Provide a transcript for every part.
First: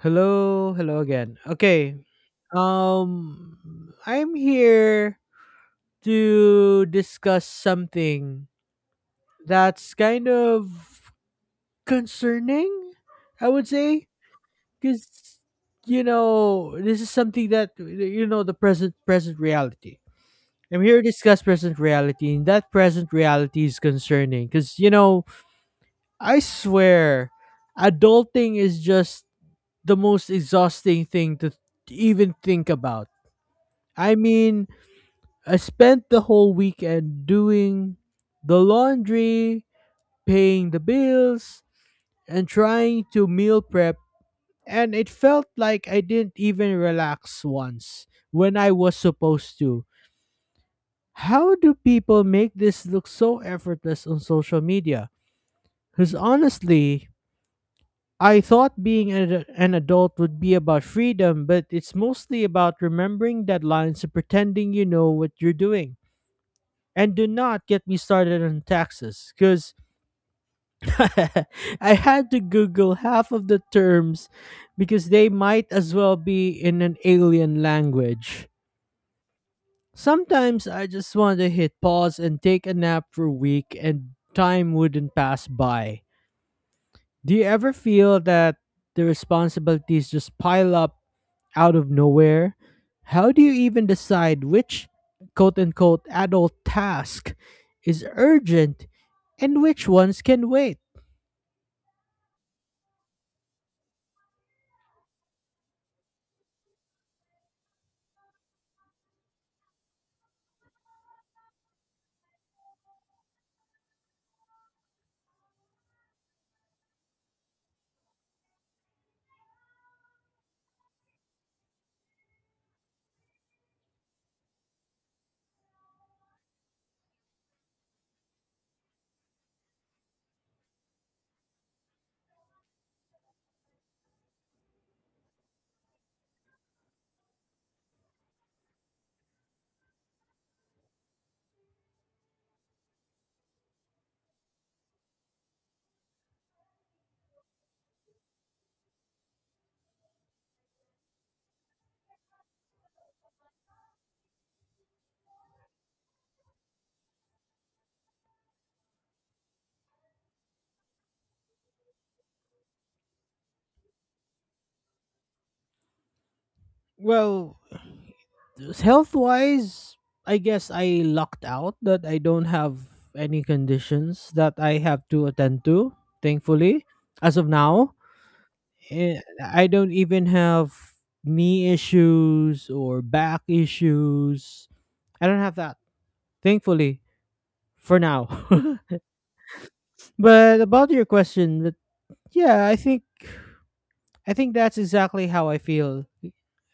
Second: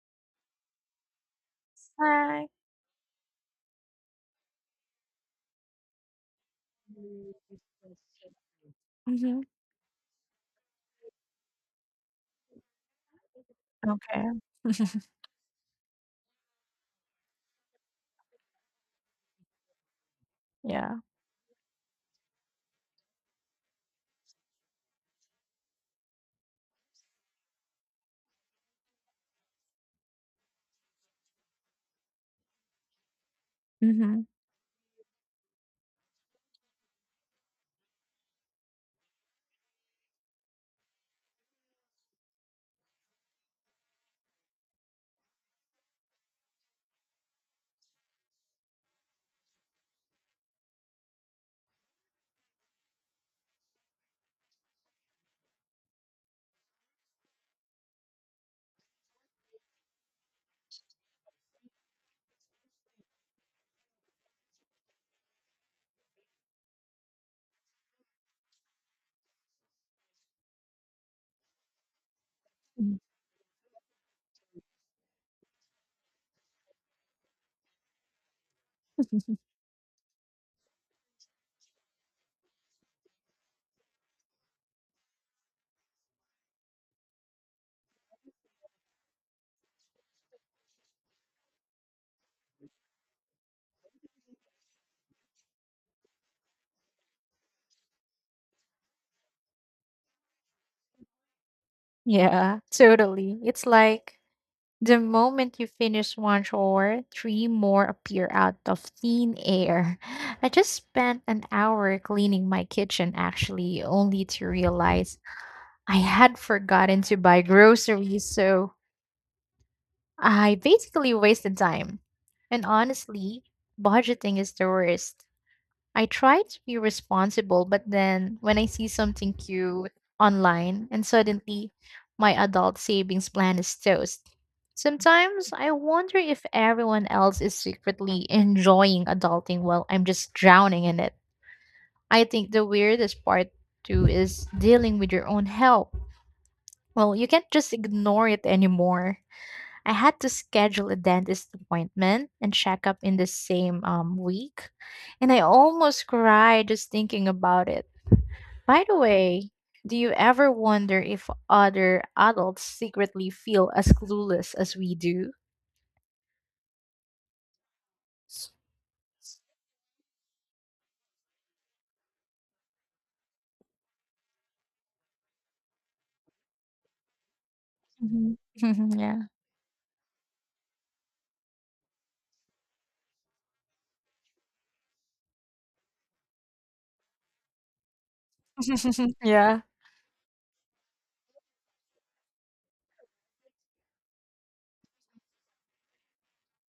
Hello, hello again. Okay. Hi. I'm here to discuss something Mhm. that's kind of concerning, I would say, Okay. cuz this is something that the present reality. I'm Yeah. here to discuss present reality, and that present reality is concerning cuz I swear adulting is just the most exhausting thing to even think about. I Mhm. mean, I spent the whole weekend doing the laundry, paying the bills, and trying to meal prep, and it felt like I didn't even relax once when I was supposed to. How do people make this look so effortless on social media? Because honestly, I thought being an adult would be about freedom, but it's mostly about remembering deadlines and pretending you know what you're doing. And do not get me started on taxes because I had to Google Mm. half of the terms because they might as well be in an alien language. Sometimes I just want to hit pause and take a nap for a week and time wouldn't pass by. Do you ever feel that the responsibilities just pile up out of nowhere? How do you even decide which quote unquote adult task is urgent and which ones can wait? Yeah, totally. It's like the moment you finish one chore, three more appear out of thin air. I just spent an hour cleaning my kitchen actually, only to realize I had forgotten to buy groceries, so I basically wasted time. And honestly, budgeting is the worst. I try to be responsible, but then when I see something cute online and suddenly my adult savings plan is toast. Sometimes I wonder if everyone else is secretly enjoying adulting while I'm just drowning in it. I think the weirdest part too is dealing with your own help. Well, you can't just ignore it anymore. I had to schedule a dentist appointment and checkup in the same week, and I almost cried just thinking about it. By the way, do you ever wonder if other adults secretly feel as clueless as we do? Well, health wise, I guess I lucked out that I don't have any conditions that I have to attend to, thankfully, as of now Mhm. eh, Yeah. I don't even have knee issues or back issues. I don't have that, thankfully, for now. Yeah. But about your question, but yeah, I think that's exactly how I feel.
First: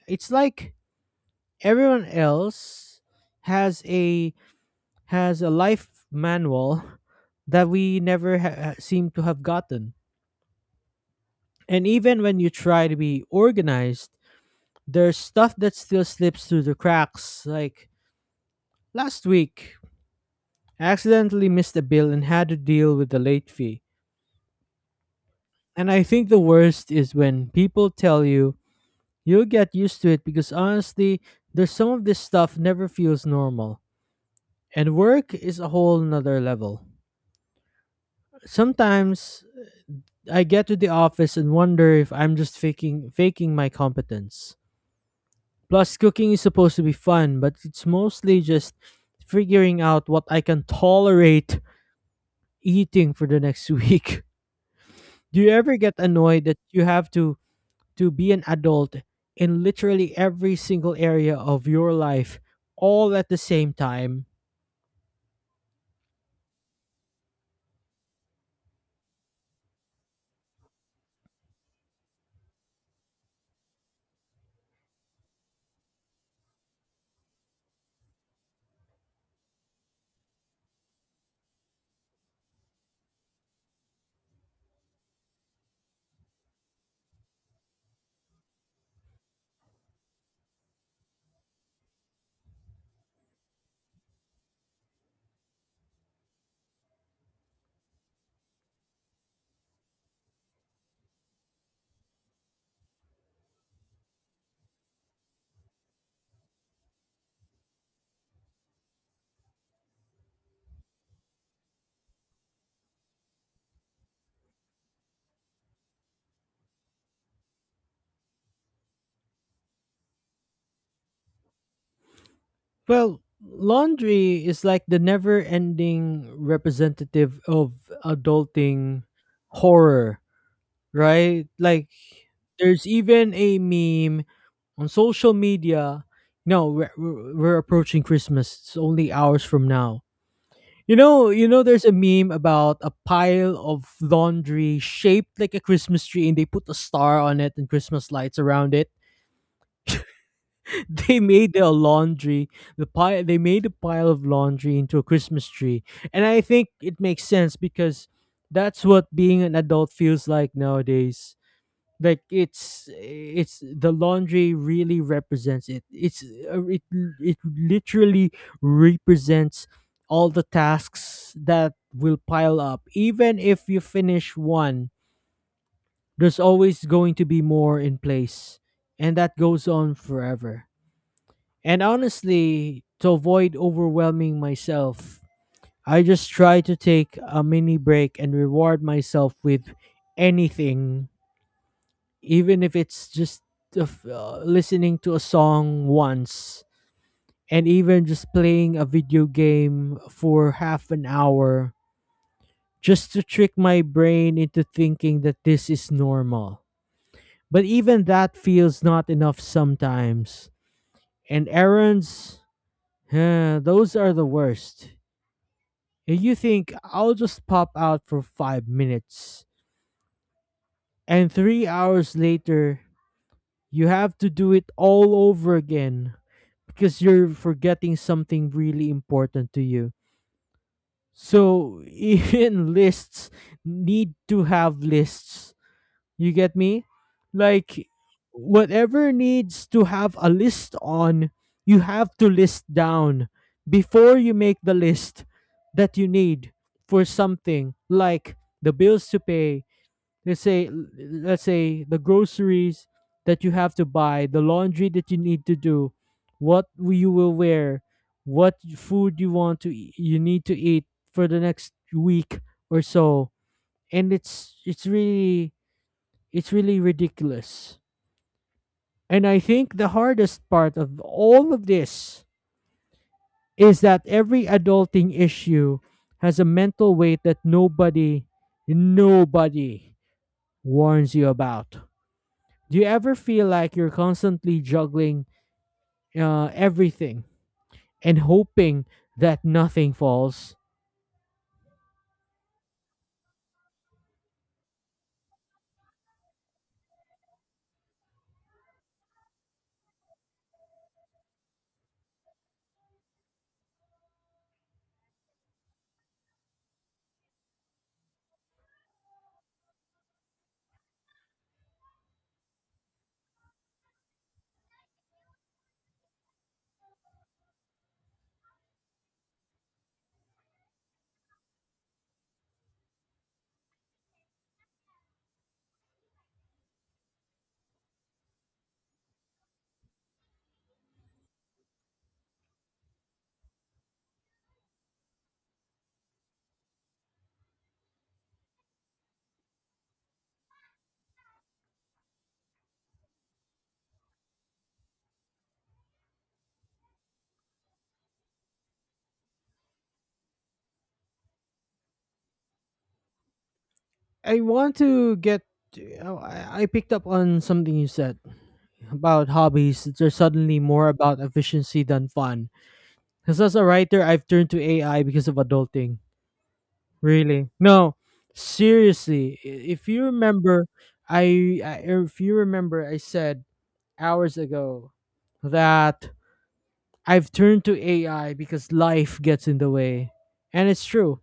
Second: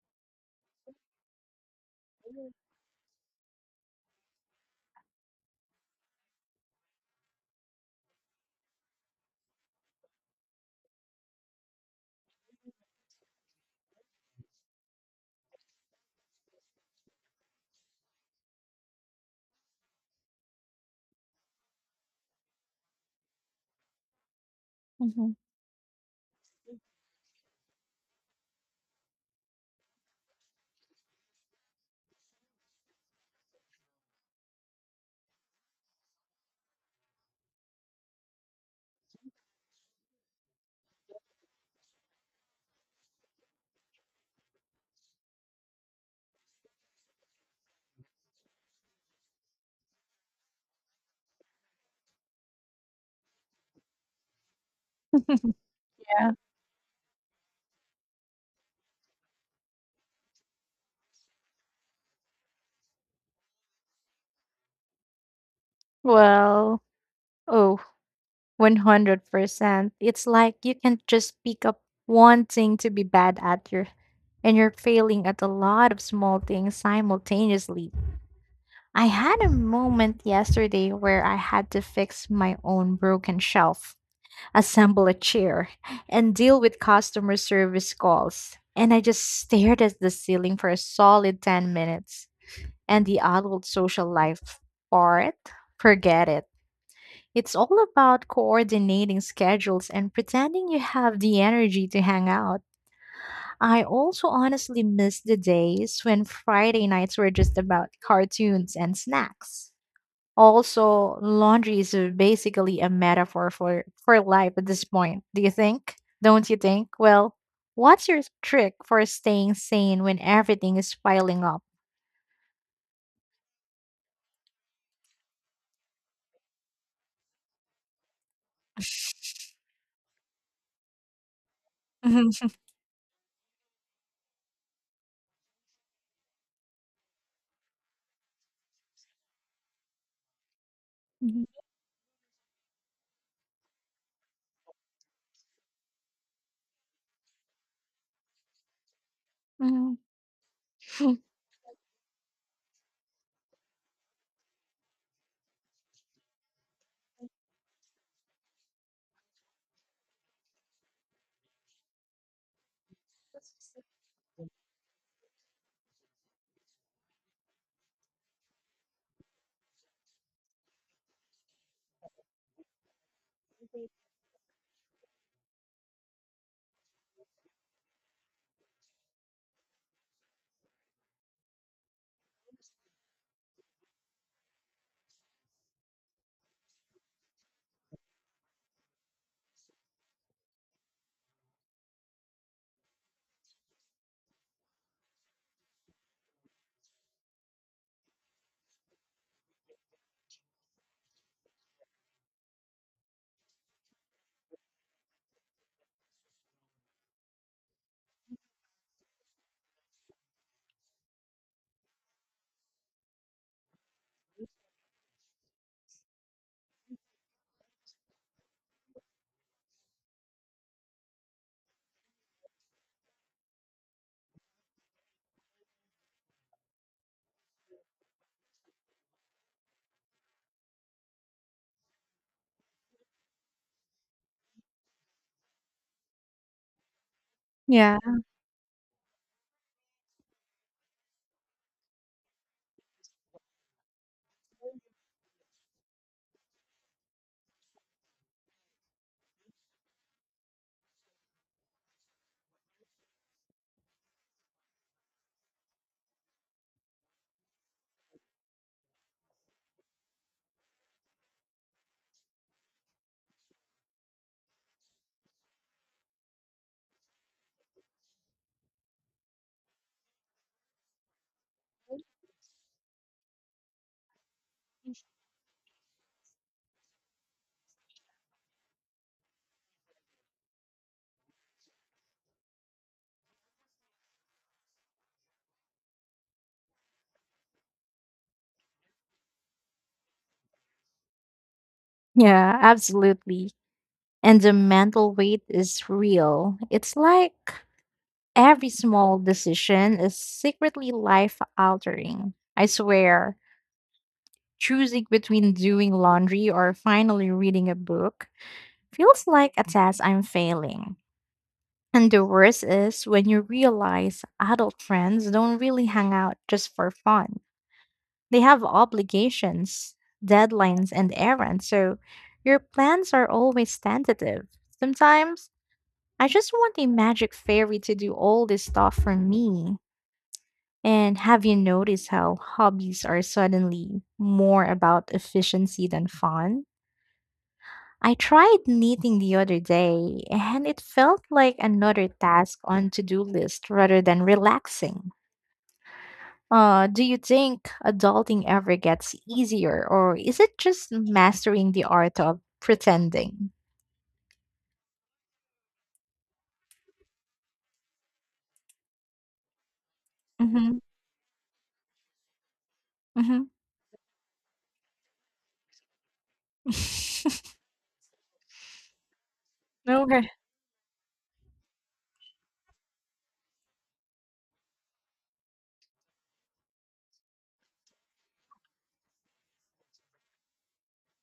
It's like everyone else has a has a life manual that we never seem to have gotten. And even when you try to be organized, there's stuff that still slips through the cracks like last week, I accidentally missed a bill and had to deal with the late fee. Mhm. And I think the worst is when people tell you you'll get used to it because honestly, there's some of this stuff never feels normal. And work is a whole nother level. Sometimes I get to the office and wonder if I'm just faking my competence. Plus cooking is supposed to be fun, but it's mostly just figuring out what I can tolerate eating for the next week. Do you ever get Yeah. annoyed that you have to be an adult in literally every single area of your life all at the same time? Well, oh, 100%. It's like you can just pick up one thing to be bad at your and you're failing at a lot of small things simultaneously. I had a moment yesterday where I had to fix my own broken shelf, assemble a chair, and deal with customer service calls. And I just stared at the ceiling for a solid 10 minutes. And the adult social life part? Forget it. It's all about coordinating schedules and pretending you have the energy to hang out. I also honestly miss the days when Friday nights were just about cartoons and snacks. Also, laundry is basically a metaphor for life at this point. Do you think? Don't you think? Well, what's your trick for staying sane when everything is piling up? Well, laundry is like the never-ending representative of adulting horror, right? Like Mhm. there's even a meme on social media. No, we're approaching Christmas. It's only hours from now. Mhm. There's a meme about a pile of laundry shaped like a Christmas tree, and they put a star on it and Christmas lights around it. Mhm. They made the laundry, the pile, they made a pile of laundry into a Christmas tree, and I think it makes sense because that's what being an adult feels like nowadays like it's the laundry really represents it. It literally represents all the tasks that will pile up even if you finish one. There's always going to be more in place, and that goes on forever. And honestly, to avoid overwhelming myself, I just try to take a mini break and reward myself with anything, even if it's just listening to a song once, and even just playing a video game for half an hour, just to trick my brain into thinking that this is normal. But even that feels not enough sometimes. And errands, those are the worst. And you think I'll just pop out for 5 minutes. And 3 hours later, you have to do it all over again because you're forgetting something really important to you. So even lists need to have lists. You get me? Like Yeah. whatever needs to have a list on, you have to list down before you make the list that you need for something like the bills to pay, let's say let's say the groceries that you have to buy, the laundry that you need to do, what you will wear, what food you want to you need to eat for the next week or so. And it's really ridiculous, and I think the hardest part of all of this is that every adulting issue has a mental weight that nobody warns you about. Do you ever feel like you're constantly juggling everything and hoping that nothing falls? Yeah, absolutely. And the mental weight is real. It's like every small decision is secretly life altering. I swear, choosing between doing laundry or finally reading a book feels like a test I'm failing. And the worst is when you realize adult friends don't really hang out just for fun. They have obligations, deadlines, and errands, so your plans are always tentative. Sometimes I just want a magic fairy to do all this stuff for me. And have you noticed how hobbies are suddenly more about efficiency than fun? I tried knitting the other day, and it felt like another task on to-do list rather than relaxing. Do you think adulting ever gets easier, or is it just mastering the art of pretending? I want to get. Oh, I picked up on something you said about hobbies that are suddenly Mm-hmm. more about efficiency than fun. Because Mm-hmm. as a writer, I've turned to AI because of adulting. Really? No, seriously. If you Okay. remember, I if you remember, I said hours ago that I've turned to AI because life gets in the way. And it's true.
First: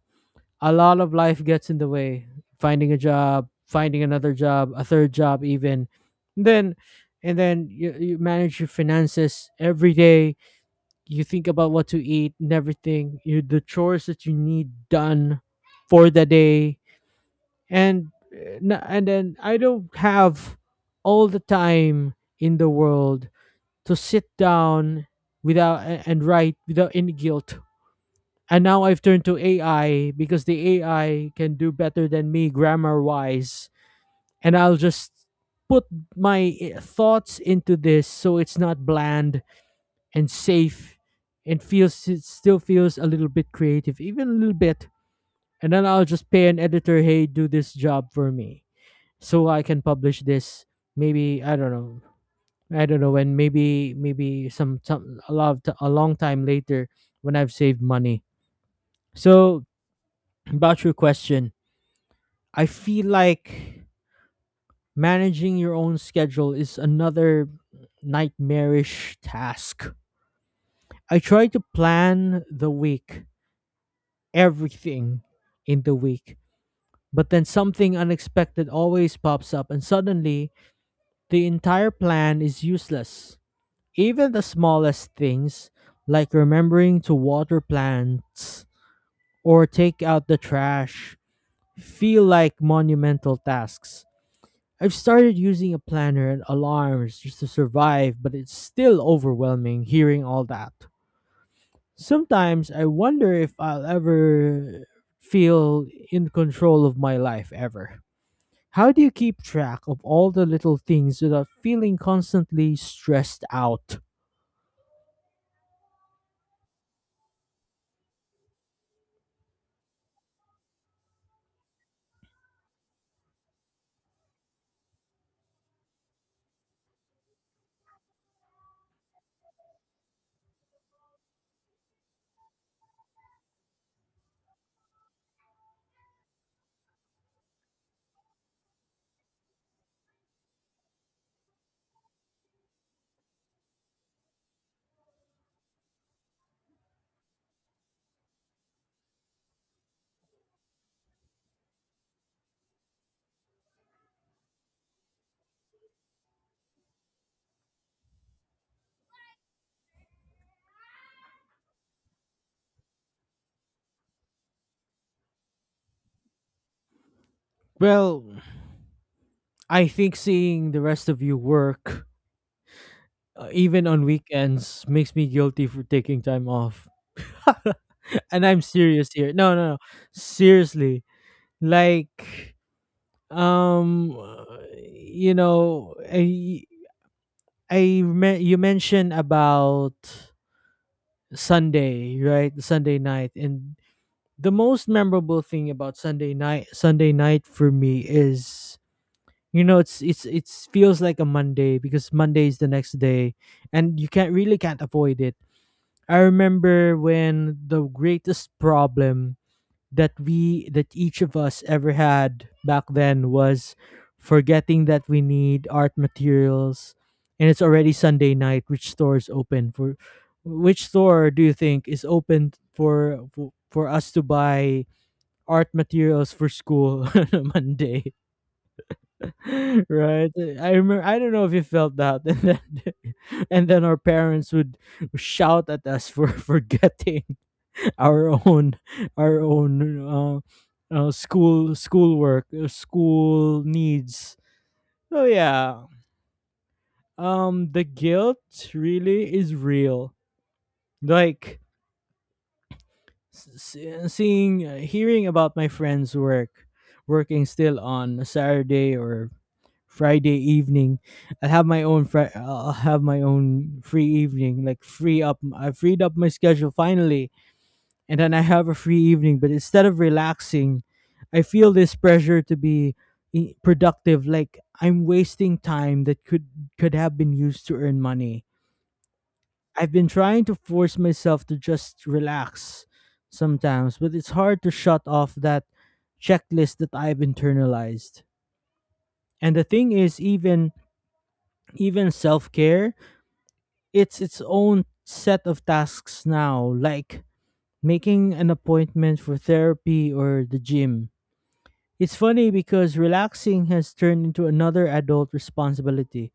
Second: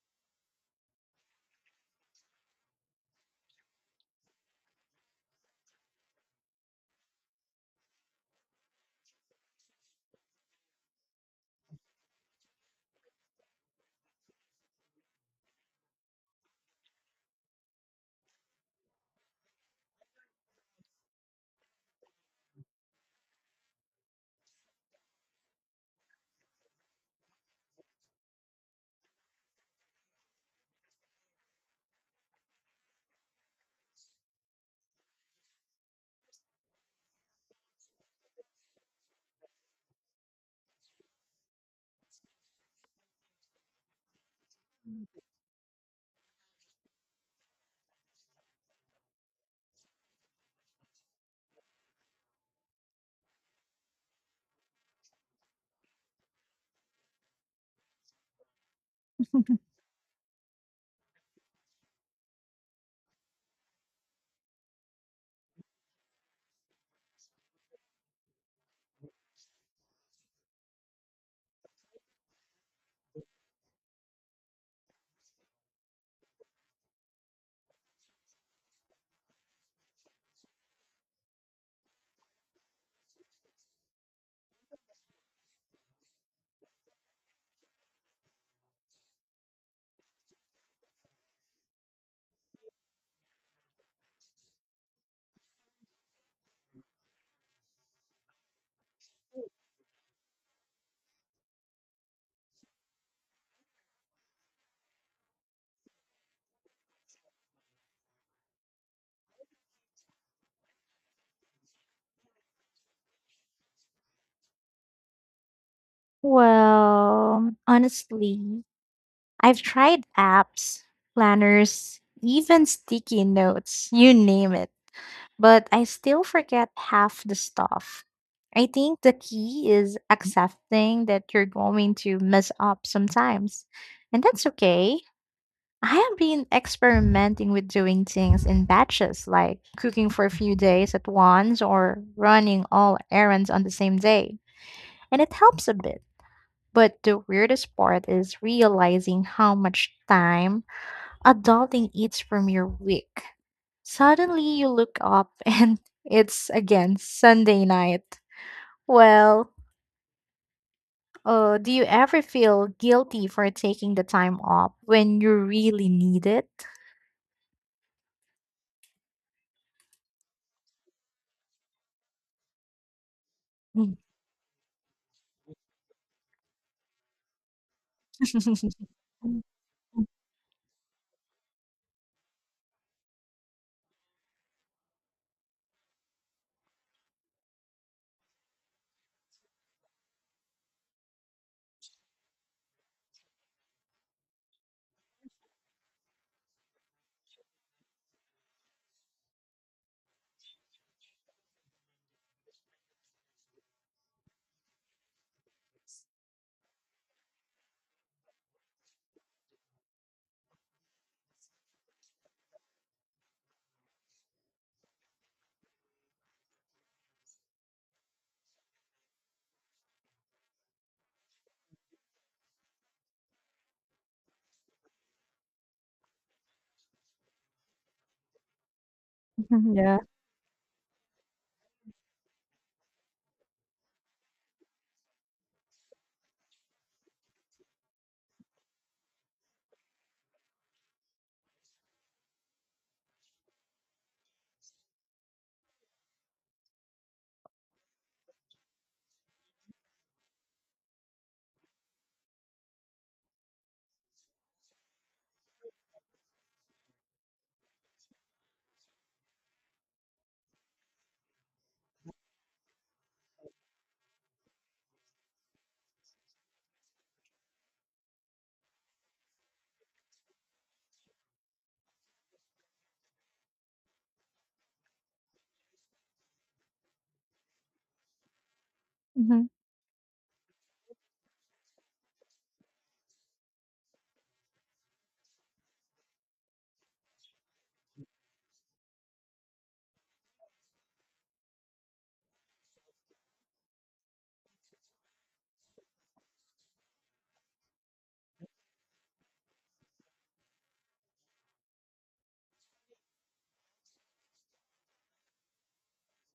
A lot of life gets in the way. Finding a job, finding another job, a third job even. Then and then you manage your finances every day. You think about what to eat and everything. You the chores that you need done for the day. And and then I don't have all the time in the world to sit down without and write without any guilt. And now I've turned to AI because the AI can do better than me grammar wise. And I'll just put my thoughts into this so it's not bland and safe and feels it still feels a little bit creative, even a little bit. And then I'll just pay an editor, hey, do this job for me so I can publish this, maybe. I don't know, and maybe some a lot of t- a long time later when I've saved money. So about your question, I feel like managing your own schedule is another nightmarish task. I try to plan the week, everything in the week, but then something unexpected always pops up, and suddenly the entire plan is useless. Even the smallest things, like remembering to water plants or take out the trash, feel like monumental tasks. I've started using a planner and alarms just to survive, but it's still overwhelming hearing all that. Sometimes I wonder if I'll ever feel in control of my life ever. How do you keep track of all the little things without feeling constantly stressed out? Well, honestly, I've tried apps, planners, even sticky notes, you name it. But I still forget half the stuff. I think the key is accepting that you're going to mess up sometimes, and that's okay. I have been experimenting with doing things in batches, like cooking for a few days at once or running all errands on the same day, and it helps a bit. But the weirdest part is realizing how much time adulting eats from your week. Suddenly you look up and it's again Sunday night. Well, do you ever feel guilty for taking the time off when you really need it? Well, I think seeing the rest of you work, even on weekends, makes me guilty for taking time off. And I'm serious here. No, no, no. Seriously. Like, um, uh, you know, I, you mentioned about Sunday, right? The Sunday night, and the most memorable thing about Sunday night for me is it's feels like a Monday because Monday is the next day, and you can't really can't avoid it. I remember when the greatest problem that we that each of us ever had back then was forgetting that we need art materials, and it's already Sunday night. Which store do you think is open for for us to buy art materials for school on a Monday? Yeah. Right? I remember. I don't know if you felt that, and then our parents would shout at us for forgetting our own our own school school needs. So yeah, the guilt really is real. Like seeing, hearing about my friend's work, working still on a Saturday or Friday evening. I'll have my own free evening, like free up. I freed up my schedule finally, and then I have a free evening. But instead of relaxing, I feel this pressure to be productive. Like I'm wasting time that could have been used to earn money. Mhm. I've been trying to force myself to just relax sometimes, but it's hard to shut off that checklist that I've internalized. And the thing is, even self care, it's its own set of tasks now, like making an appointment for therapy or the gym. It's funny because relaxing has turned into another adult responsibility.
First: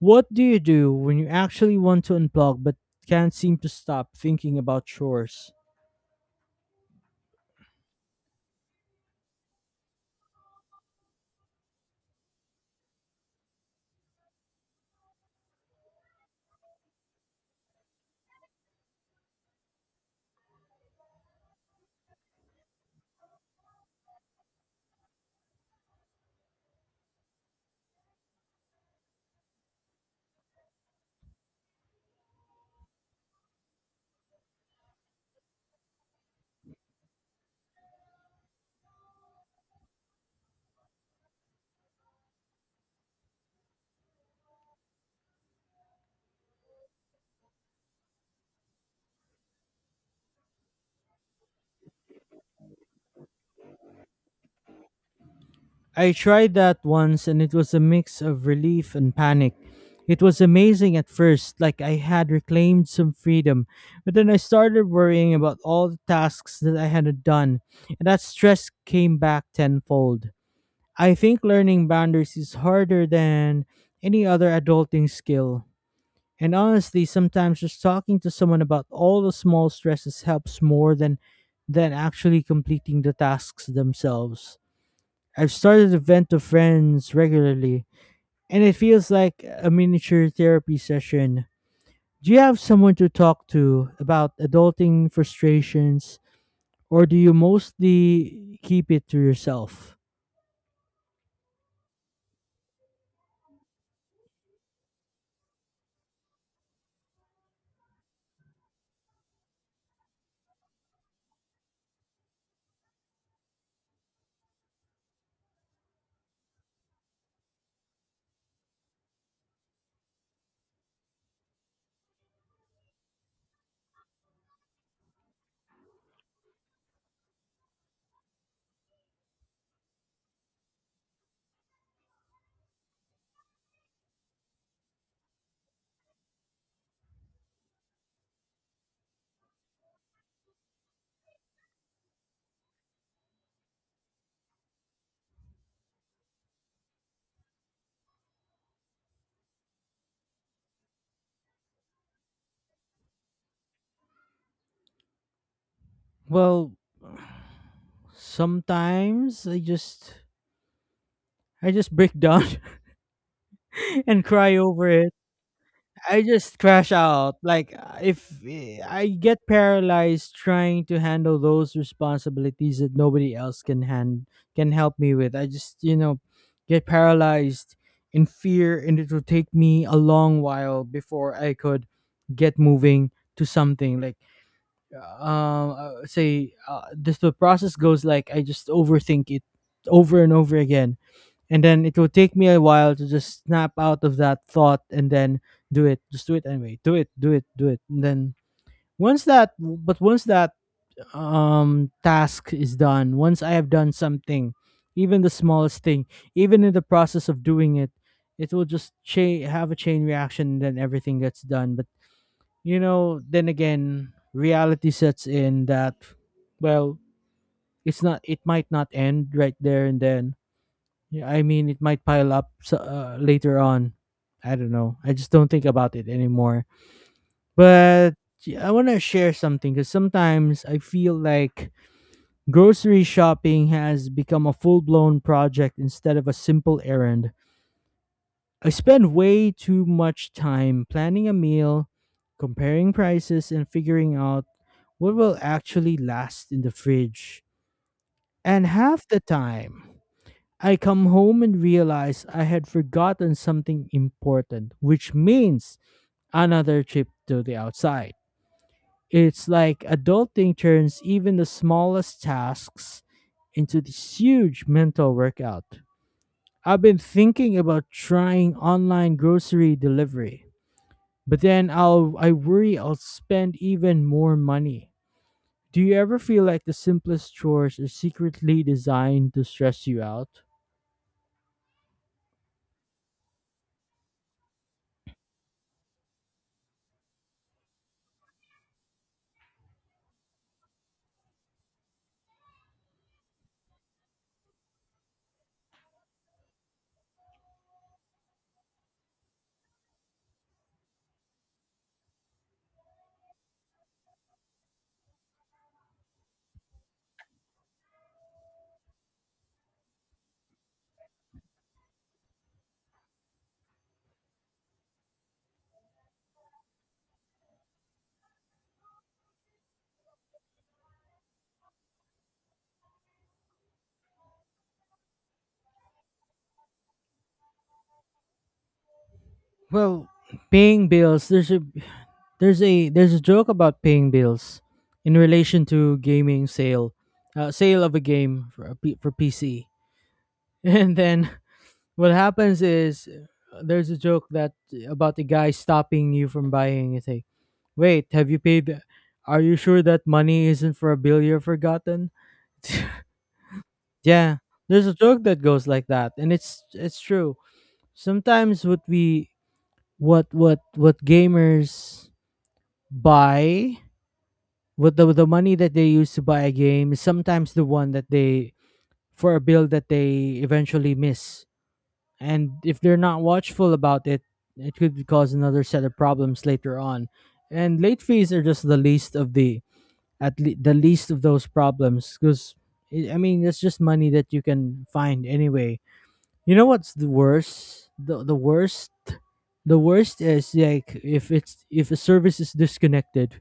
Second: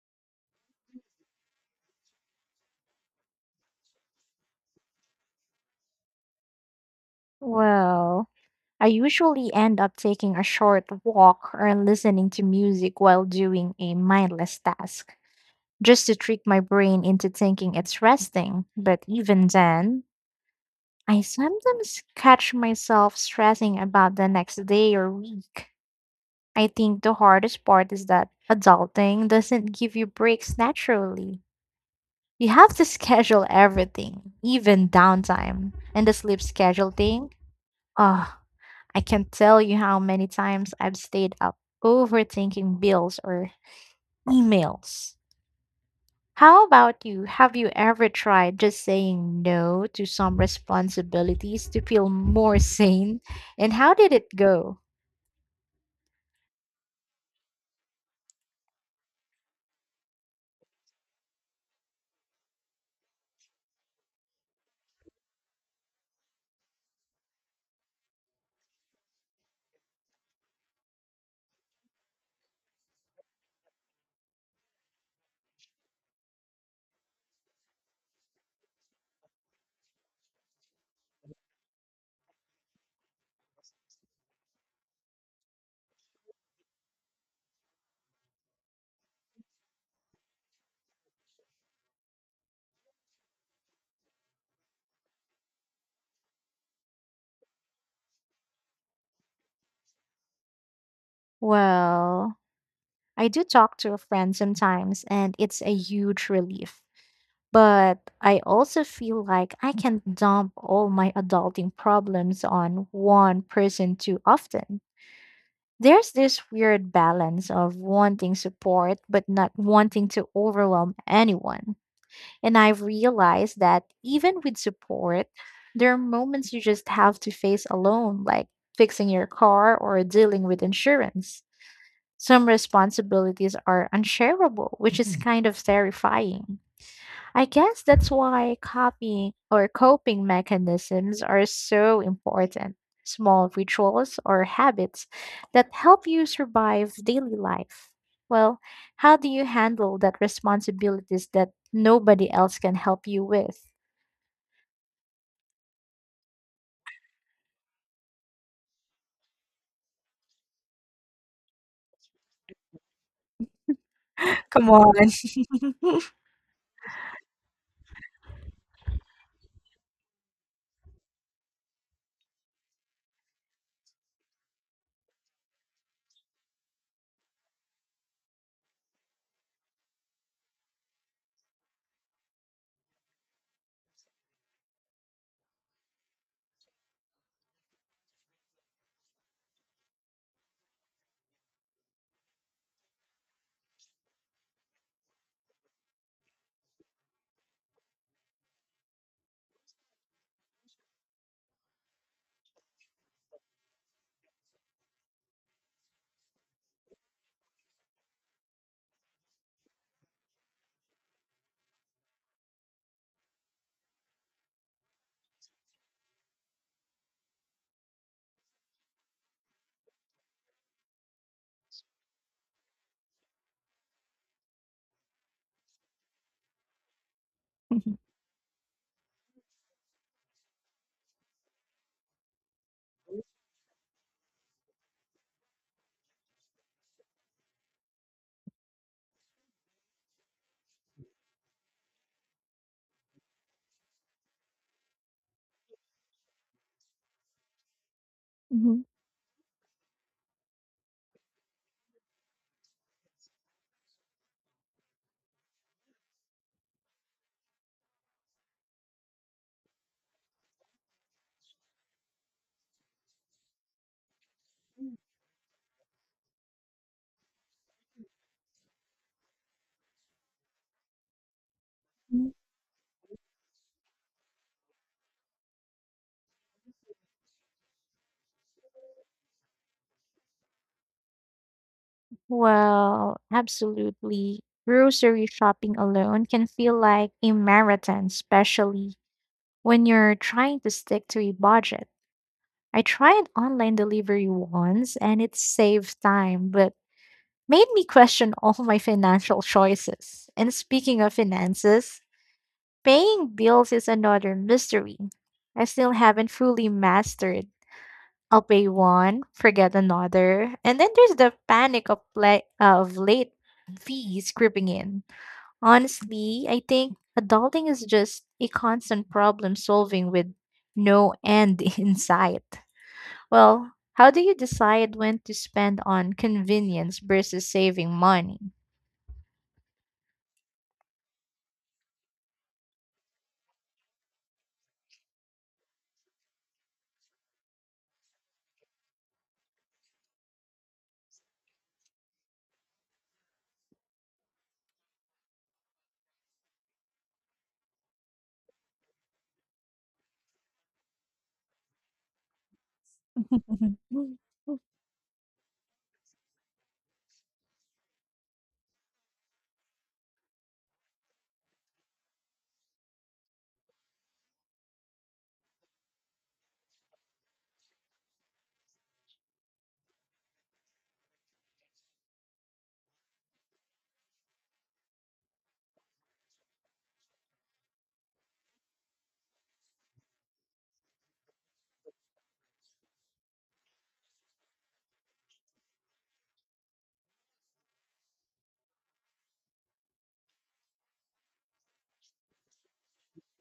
What do you do when you actually want to unplug but can't seem to stop thinking about chores? Well, I usually end up taking a short walk or listening to music while doing a mindless task, just to trick my brain into thinking it's resting. But even then, I sometimes catch myself stressing about the next day or week. I think the hardest part is that adulting doesn't give you breaks naturally. You have to schedule everything, even downtime. And the sleep schedule thing, oh, I can't tell you how many times I've stayed up overthinking bills or emails. How about you? Have you ever tried just saying no to some responsibilities to feel more sane? And how did it go? I tried that once and it was a mix of relief and panic. It was amazing at first, like I had reclaimed some freedom, but then I started worrying about all the tasks that I had done, and that stress came back tenfold. I think learning boundaries is harder than any other adulting skill. And honestly, sometimes just talking to someone about all the small stresses helps more than actually completing the tasks themselves. I've started to vent to friends regularly, and it feels like a miniature therapy session. Do you have someone to talk to about adulting frustrations, or do you mostly keep it to yourself? Well, I do talk to a friend sometimes, and it's a huge relief. But I also feel like I can dump all my adulting problems on one person too often. There's this weird balance of wanting support but not wanting to overwhelm anyone. And I've realized that even with support, there are moments you just have to face alone, like fixing your car or dealing with insurance. Some responsibilities are unshareable, which is kind of terrifying. I guess that's why copying or coping mechanisms are so important. Small rituals or habits that help you survive daily life. Well, how do you handle that responsibilities that nobody else can help you with? Well, sometimes I just break down and cry Come over on. it. I just crash out. Like if eh, I get paralyzed trying to handle those responsibilities that nobody else can hand can help me with. I just get paralyzed in fear, and it will take me a long while before I could get moving to something. Like say, this the process goes like I just overthink it over and over again, and then it will take me a while to just snap out of that thought and then do it, just do it anyway, do it, and then once that but once that task is done, once I have done something, even the smallest thing, even in the process of doing it, it will just have a chain reaction, and then everything gets done. But you know, then again, reality sets in that, well, it might not end right there and then. Yeah, I mean, it might pile up later on. I don't know. I just don't think about it anymore. But yeah, I want to share something because sometimes I feel like grocery shopping has become a full blown project instead of a simple errand. I spend way too much time planning a meal, comparing prices, and figuring out what will actually last in the fridge. And Mhm. half the time, I come home and realize I had forgotten something important, which means another trip to the outside. It's like adulting turns even the smallest tasks into this huge mental workout. I've been thinking about trying online grocery delivery, but then I worry I'll spend even more money. Do you ever feel like the simplest chores are secretly designed to stress you out? Well, absolutely. Grocery shopping alone can feel like a marathon, especially when you're trying to stick to a budget. I tried online delivery once and it saved time, but made me question all my financial choices. And speaking of finances, paying bills is another mystery. I still haven't fully mastered. I'll pay one, forget another, and then there's the panic of pla of late fees creeping in. Honestly, I think adulting is just a constant problem solving with no end in sight. Well, how do you decide when to spend on convenience versus saving money? Well, paying bills, there's a joke about paying bills in relation to gaming sale, sale of a game for a for PC. And then what happens is, there's a joke that about the guy stopping you from buying. It's say, wait, have you paid? Are you sure that money isn't for a bill you've forgotten? Yeah, there's a joke that goes like that, and it's true. Sometimes what we what gamers buy with the money that they use to buy a game is sometimes the one that they, for a bill that they eventually miss. And if they're not watchful about it, it could cause another set of problems later on. And late fees are just the least of those problems, because I mean, it's just money that you can find anyway. You know what's the worst? The worst is like, if it's if a service is disconnected,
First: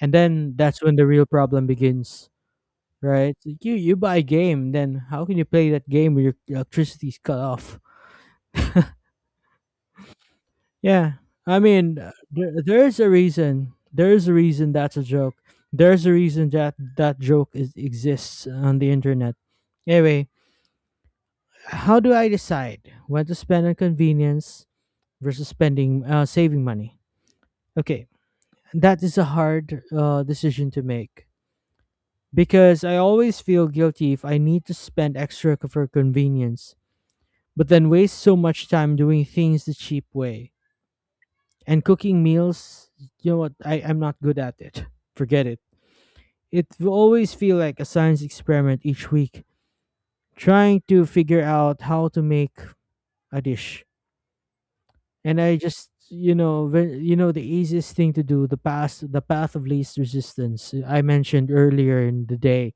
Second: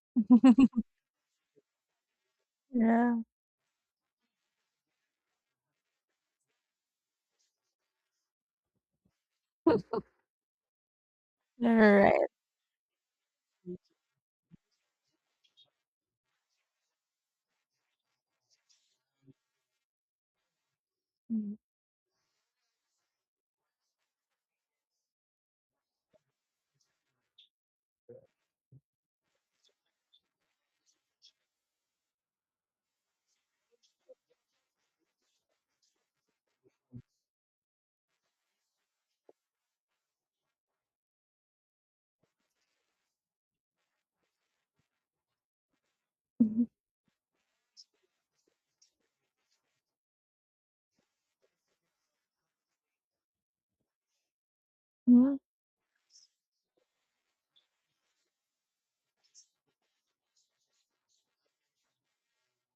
and then that's when the real problem begins. Yeah. Right? So you buy a game, then how can you play that game when your electricity's cut off? Yeah, I All mean, right. There's a reason. There's a reason that's a joke. There's a reason that that joke is exists on the internet. Anyway, how do I decide when to spend on convenience versus spending saving money? Okay, that is a hard decision to make, because I always feel guilty if I need to spend extra for convenience, but then waste so much time doing things the cheap way. And cooking meals, you know what, I'm not good at it. Forget it. Mhm. It will always feel like a science experiment each week, trying to figure out how to make a dish. And I just, you know, the easiest thing to do, the path of least resistance, I mentioned earlier in the day.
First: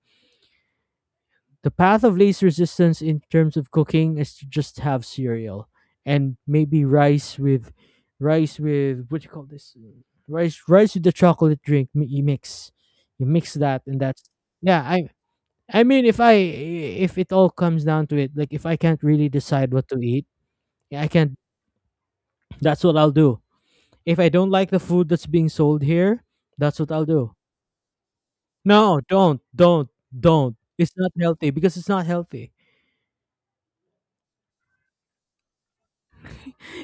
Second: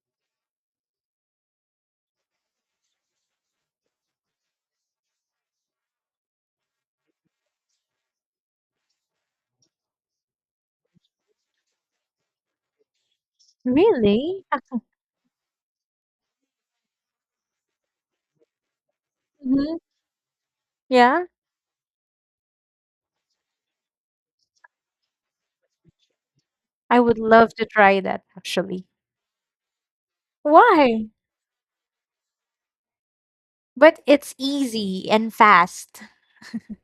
The path of least resistance in terms of cooking is to just have cereal and maybe rice with, rice with, what you call this, Mm, rice with the chocolate drink, you mix, you mix that, and that's, Really? yeah. I mean, if I, if it all comes down to it, like if I can't really decide Mhm. what to eat, I Yeah, can't, that's what I'll do. If I don't like the food that's being sold here, that's what I I'll would do. love to try that actually. No, don't, it's Why? not healthy, because it's not healthy. But it's easy and fast.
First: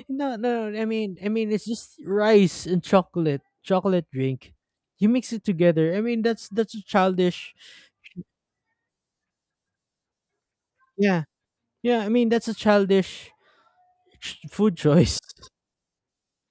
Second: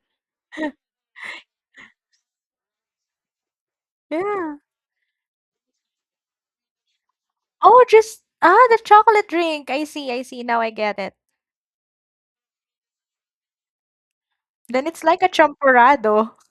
No, no, I mean, it's just rice and chocolate, chocolate drink. Yeah. You mix it together. I mean, that's a childish. Oh, just ah the chocolate drink. I see, I see. Now I get it. Yeah, yeah. I mean, that's a childish food Then it's choice. like a champurrado.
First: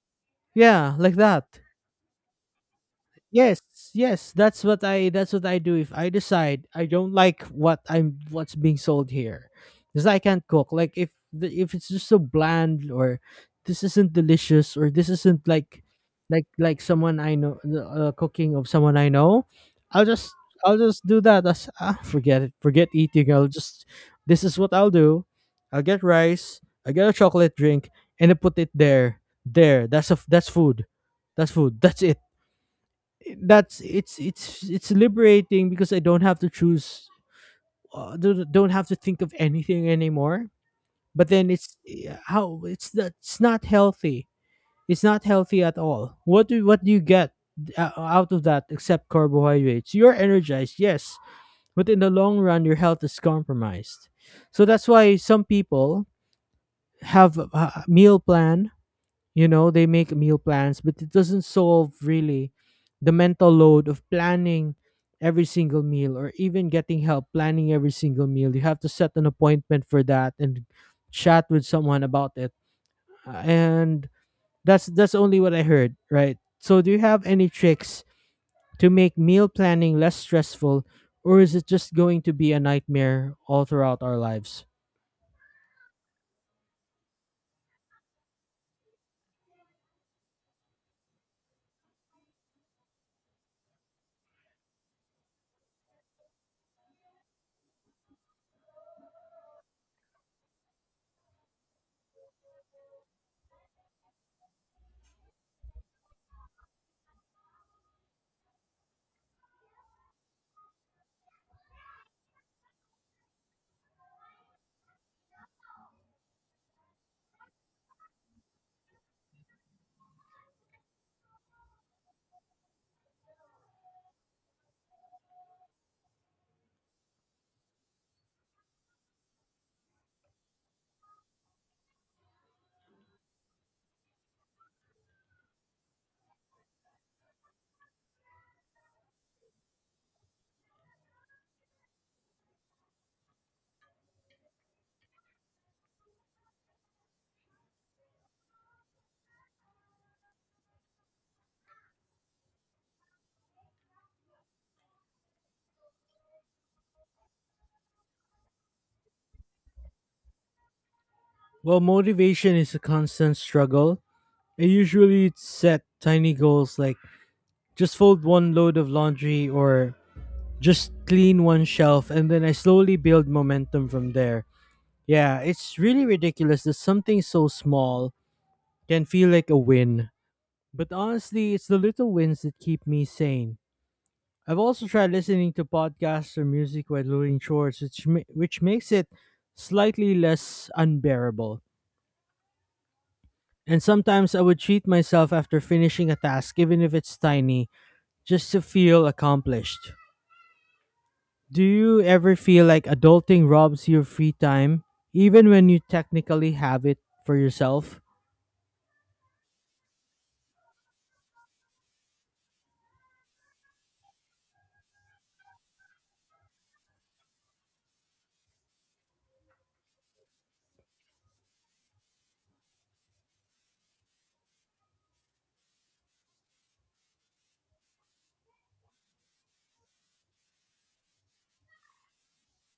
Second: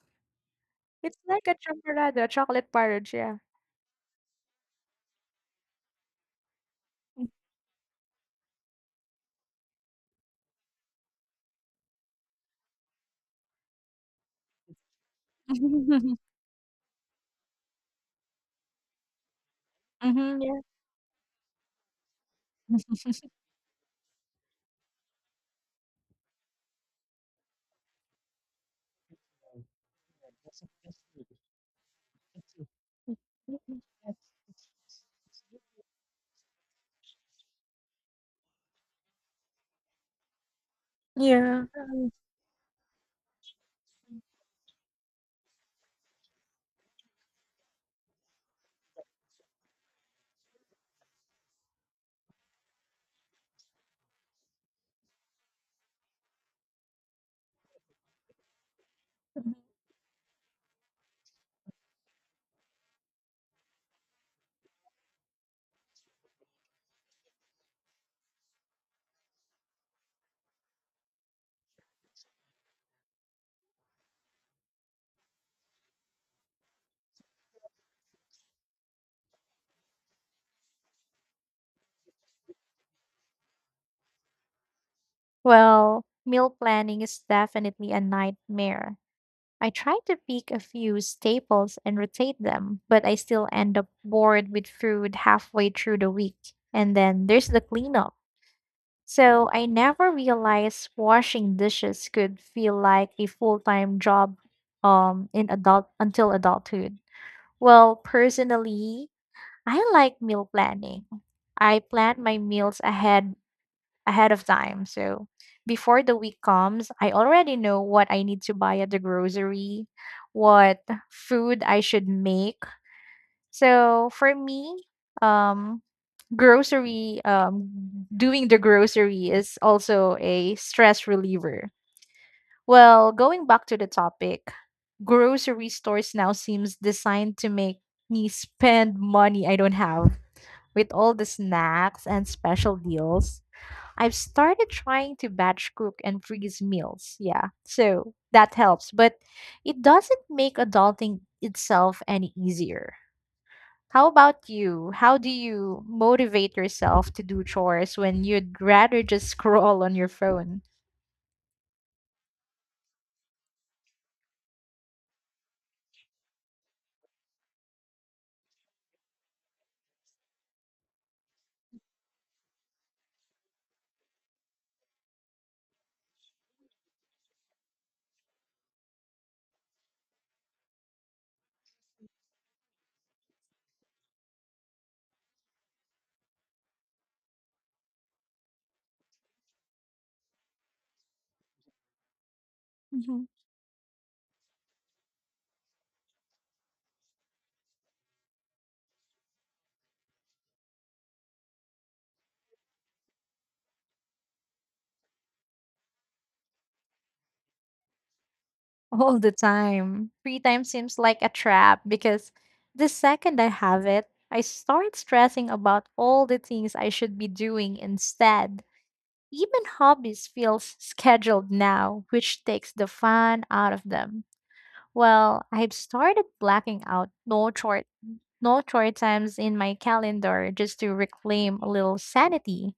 Yeah, like It's like a that. champurrado, a chocolate porridge, yeah. Yes, yes, that's what I do if I decide I don't like what I'm what's being sold here. Cuz I can't cook. Like if if it's just so bland, or this isn't delicious, or this isn't like, like someone I know, the, cooking of someone I know, I'll just Mm-hmm, I'll just do that. That's, ah, forget it. Forget eating. I'll just, this is what I'll do. I'll get rice, I get a chocolate drink, and I put it there. There. That's a f That's food. That's food. That's it, that's yeah. It's liberating because I don't have to choose, don't have to think of anything anymore. But then Yeah. it's, yeah, how it's that it's not healthy. It's not healthy at all. What do you get out of that except carbohydrates? You're energized, yes, but in the long run, your health is compromised. So that's why some people have a meal plan, you Mhm. know, they make meal plans, but it doesn't solve really the mental load of planning every single meal, or even getting help planning every single meal. You have to set an appointment for that and chat with someone about it. And that's only what I heard, right? So do you have any tricks to make meal planning less stressful, or is it just going to be a nightmare all throughout our lives? Well, meal planning is definitely a nightmare. I try to pick a few staples and rotate them, but I still end up bored with food halfway through the week. And then there's the cleanup. So I never realized washing dishes could feel like a full-time job in adult until adulthood. Well, personally, I like meal planning. I plan my meals ahead of time. So before the week comes, I already know what I need to buy at the grocery, what food I should make. So for me, um, grocery, doing the grocery is also a stress reliever. Well, going back to the topic, grocery stores now seems designed to make me spend money I don't have with all the snacks and special deals. I've started trying to batch cook and freeze meals. Yeah. So that helps, but it doesn't make adulting itself any easier. How about you? How do you motivate yourself to do chores when you'd rather just scroll on your phone? Well, motivation is a constant struggle. I usually set tiny goals, like just fold one load of laundry, or just clean one shelf, and then I slowly build momentum from there. Yeah, it's really ridiculous that something so small can feel like a win. But honestly, it's the little wins that keep me sane. I've also tried listening to podcasts or music while doing chores, which which makes it slightly less unbearable. Mhm. And sometimes I would treat myself after finishing a task, even if it's tiny, just to feel accomplished. Do you ever feel like adulting robs your free time, even when you technically have it for yourself? All the time? Free time seems like a trap because the second I have it, I start stressing about all the things I should be doing instead. Even hobbies feel scheduled now, which takes the fun out of them. Well, I've started blacking out no chore times in my calendar just to reclaim a little sanity.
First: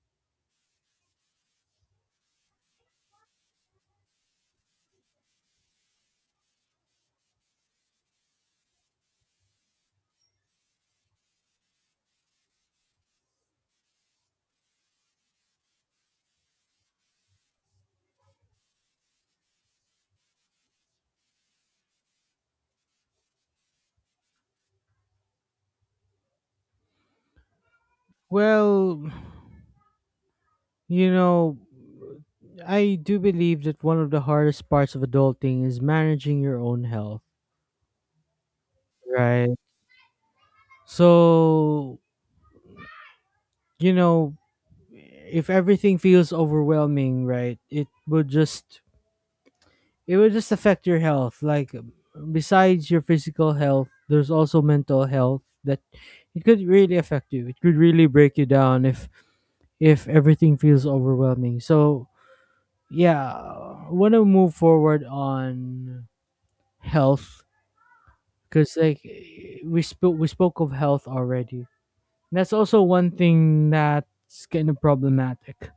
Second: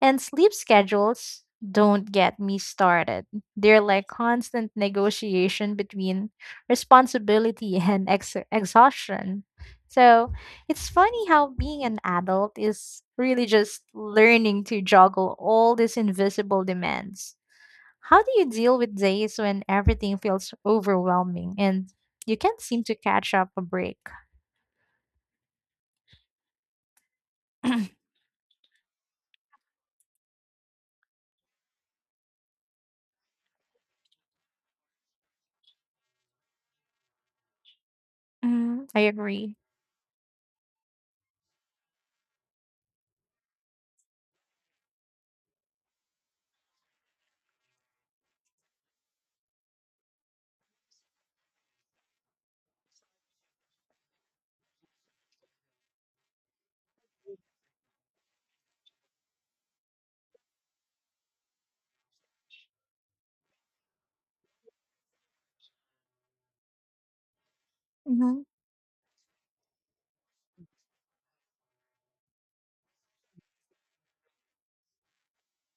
And sleep schedules, don't get me started. They're like constant negotiation between responsibility and exhaustion. So it's funny how being an adult is really just learning to juggle all these invisible demands. How do you deal with days when everything feels overwhelming and you can't seem to catch up a break? Well, you know, I do believe that one of the hardest parts of adulting is managing your own health. Mm, I Right. agree. So, you know, if everything feels overwhelming, right, it would just affect your health. Like besides your physical health, there's also mental health that, it could really affect you. It could really break you down if everything feels overwhelming. So yeah, I want to move forward on health, Hmm. because like, we spoke of health already. That's also one thing that's kind of problematic.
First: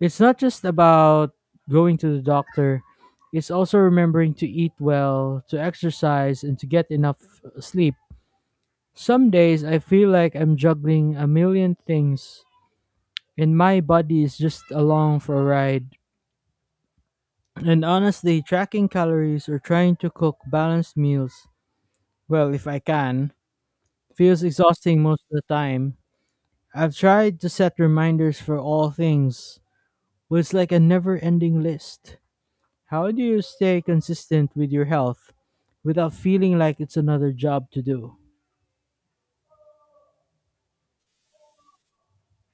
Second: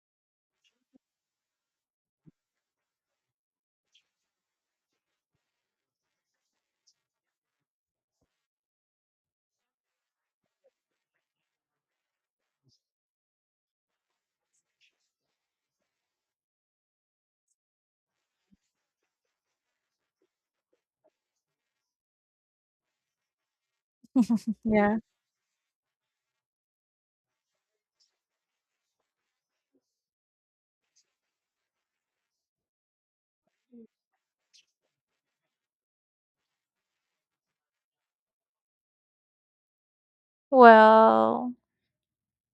It's not just about going to the doctor. It's also remembering to eat well, to exercise, and to get enough sleep. Some days I feel like I'm juggling a million things, and my body is just along for a ride. And honestly, tracking calories or trying to cook balanced meals, well, if I can, feels Yeah. exhausting most of the time. I've tried to set reminders for all things, but it's like a never ending list. How do you stay consistent with your health without feeling like it's another job to do? Well,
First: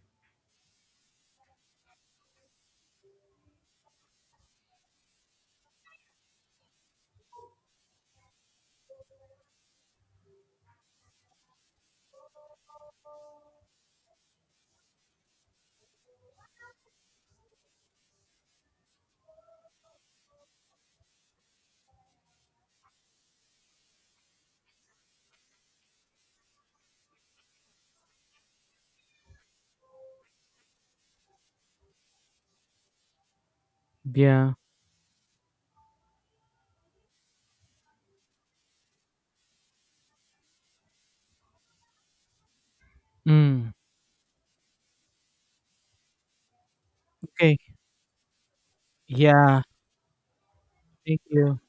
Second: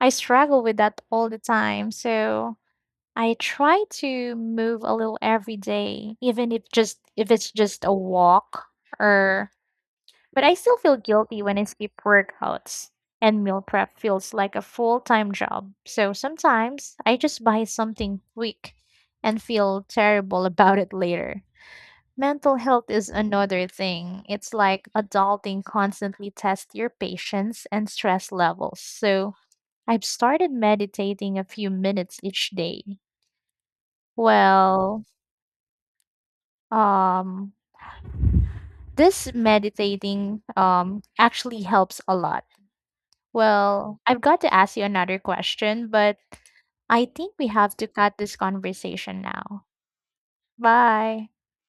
I struggle with that all the time. So I try to move a little every day, even if it's just a walk or but I still feel guilty when I skip workouts and meal prep feels like a full-time job. So sometimes I just buy something quick and feel terrible about it later. Mental health is another thing. It's like adulting constantly tests your patience and stress levels. So I've started meditating a few minutes each day. Yeah. Well, um, this meditating actually helps a lot. Mm. Well, I've got to ask you another question, but I think we Okay. have to cut this conversation Yeah. now. Thank Bye. you.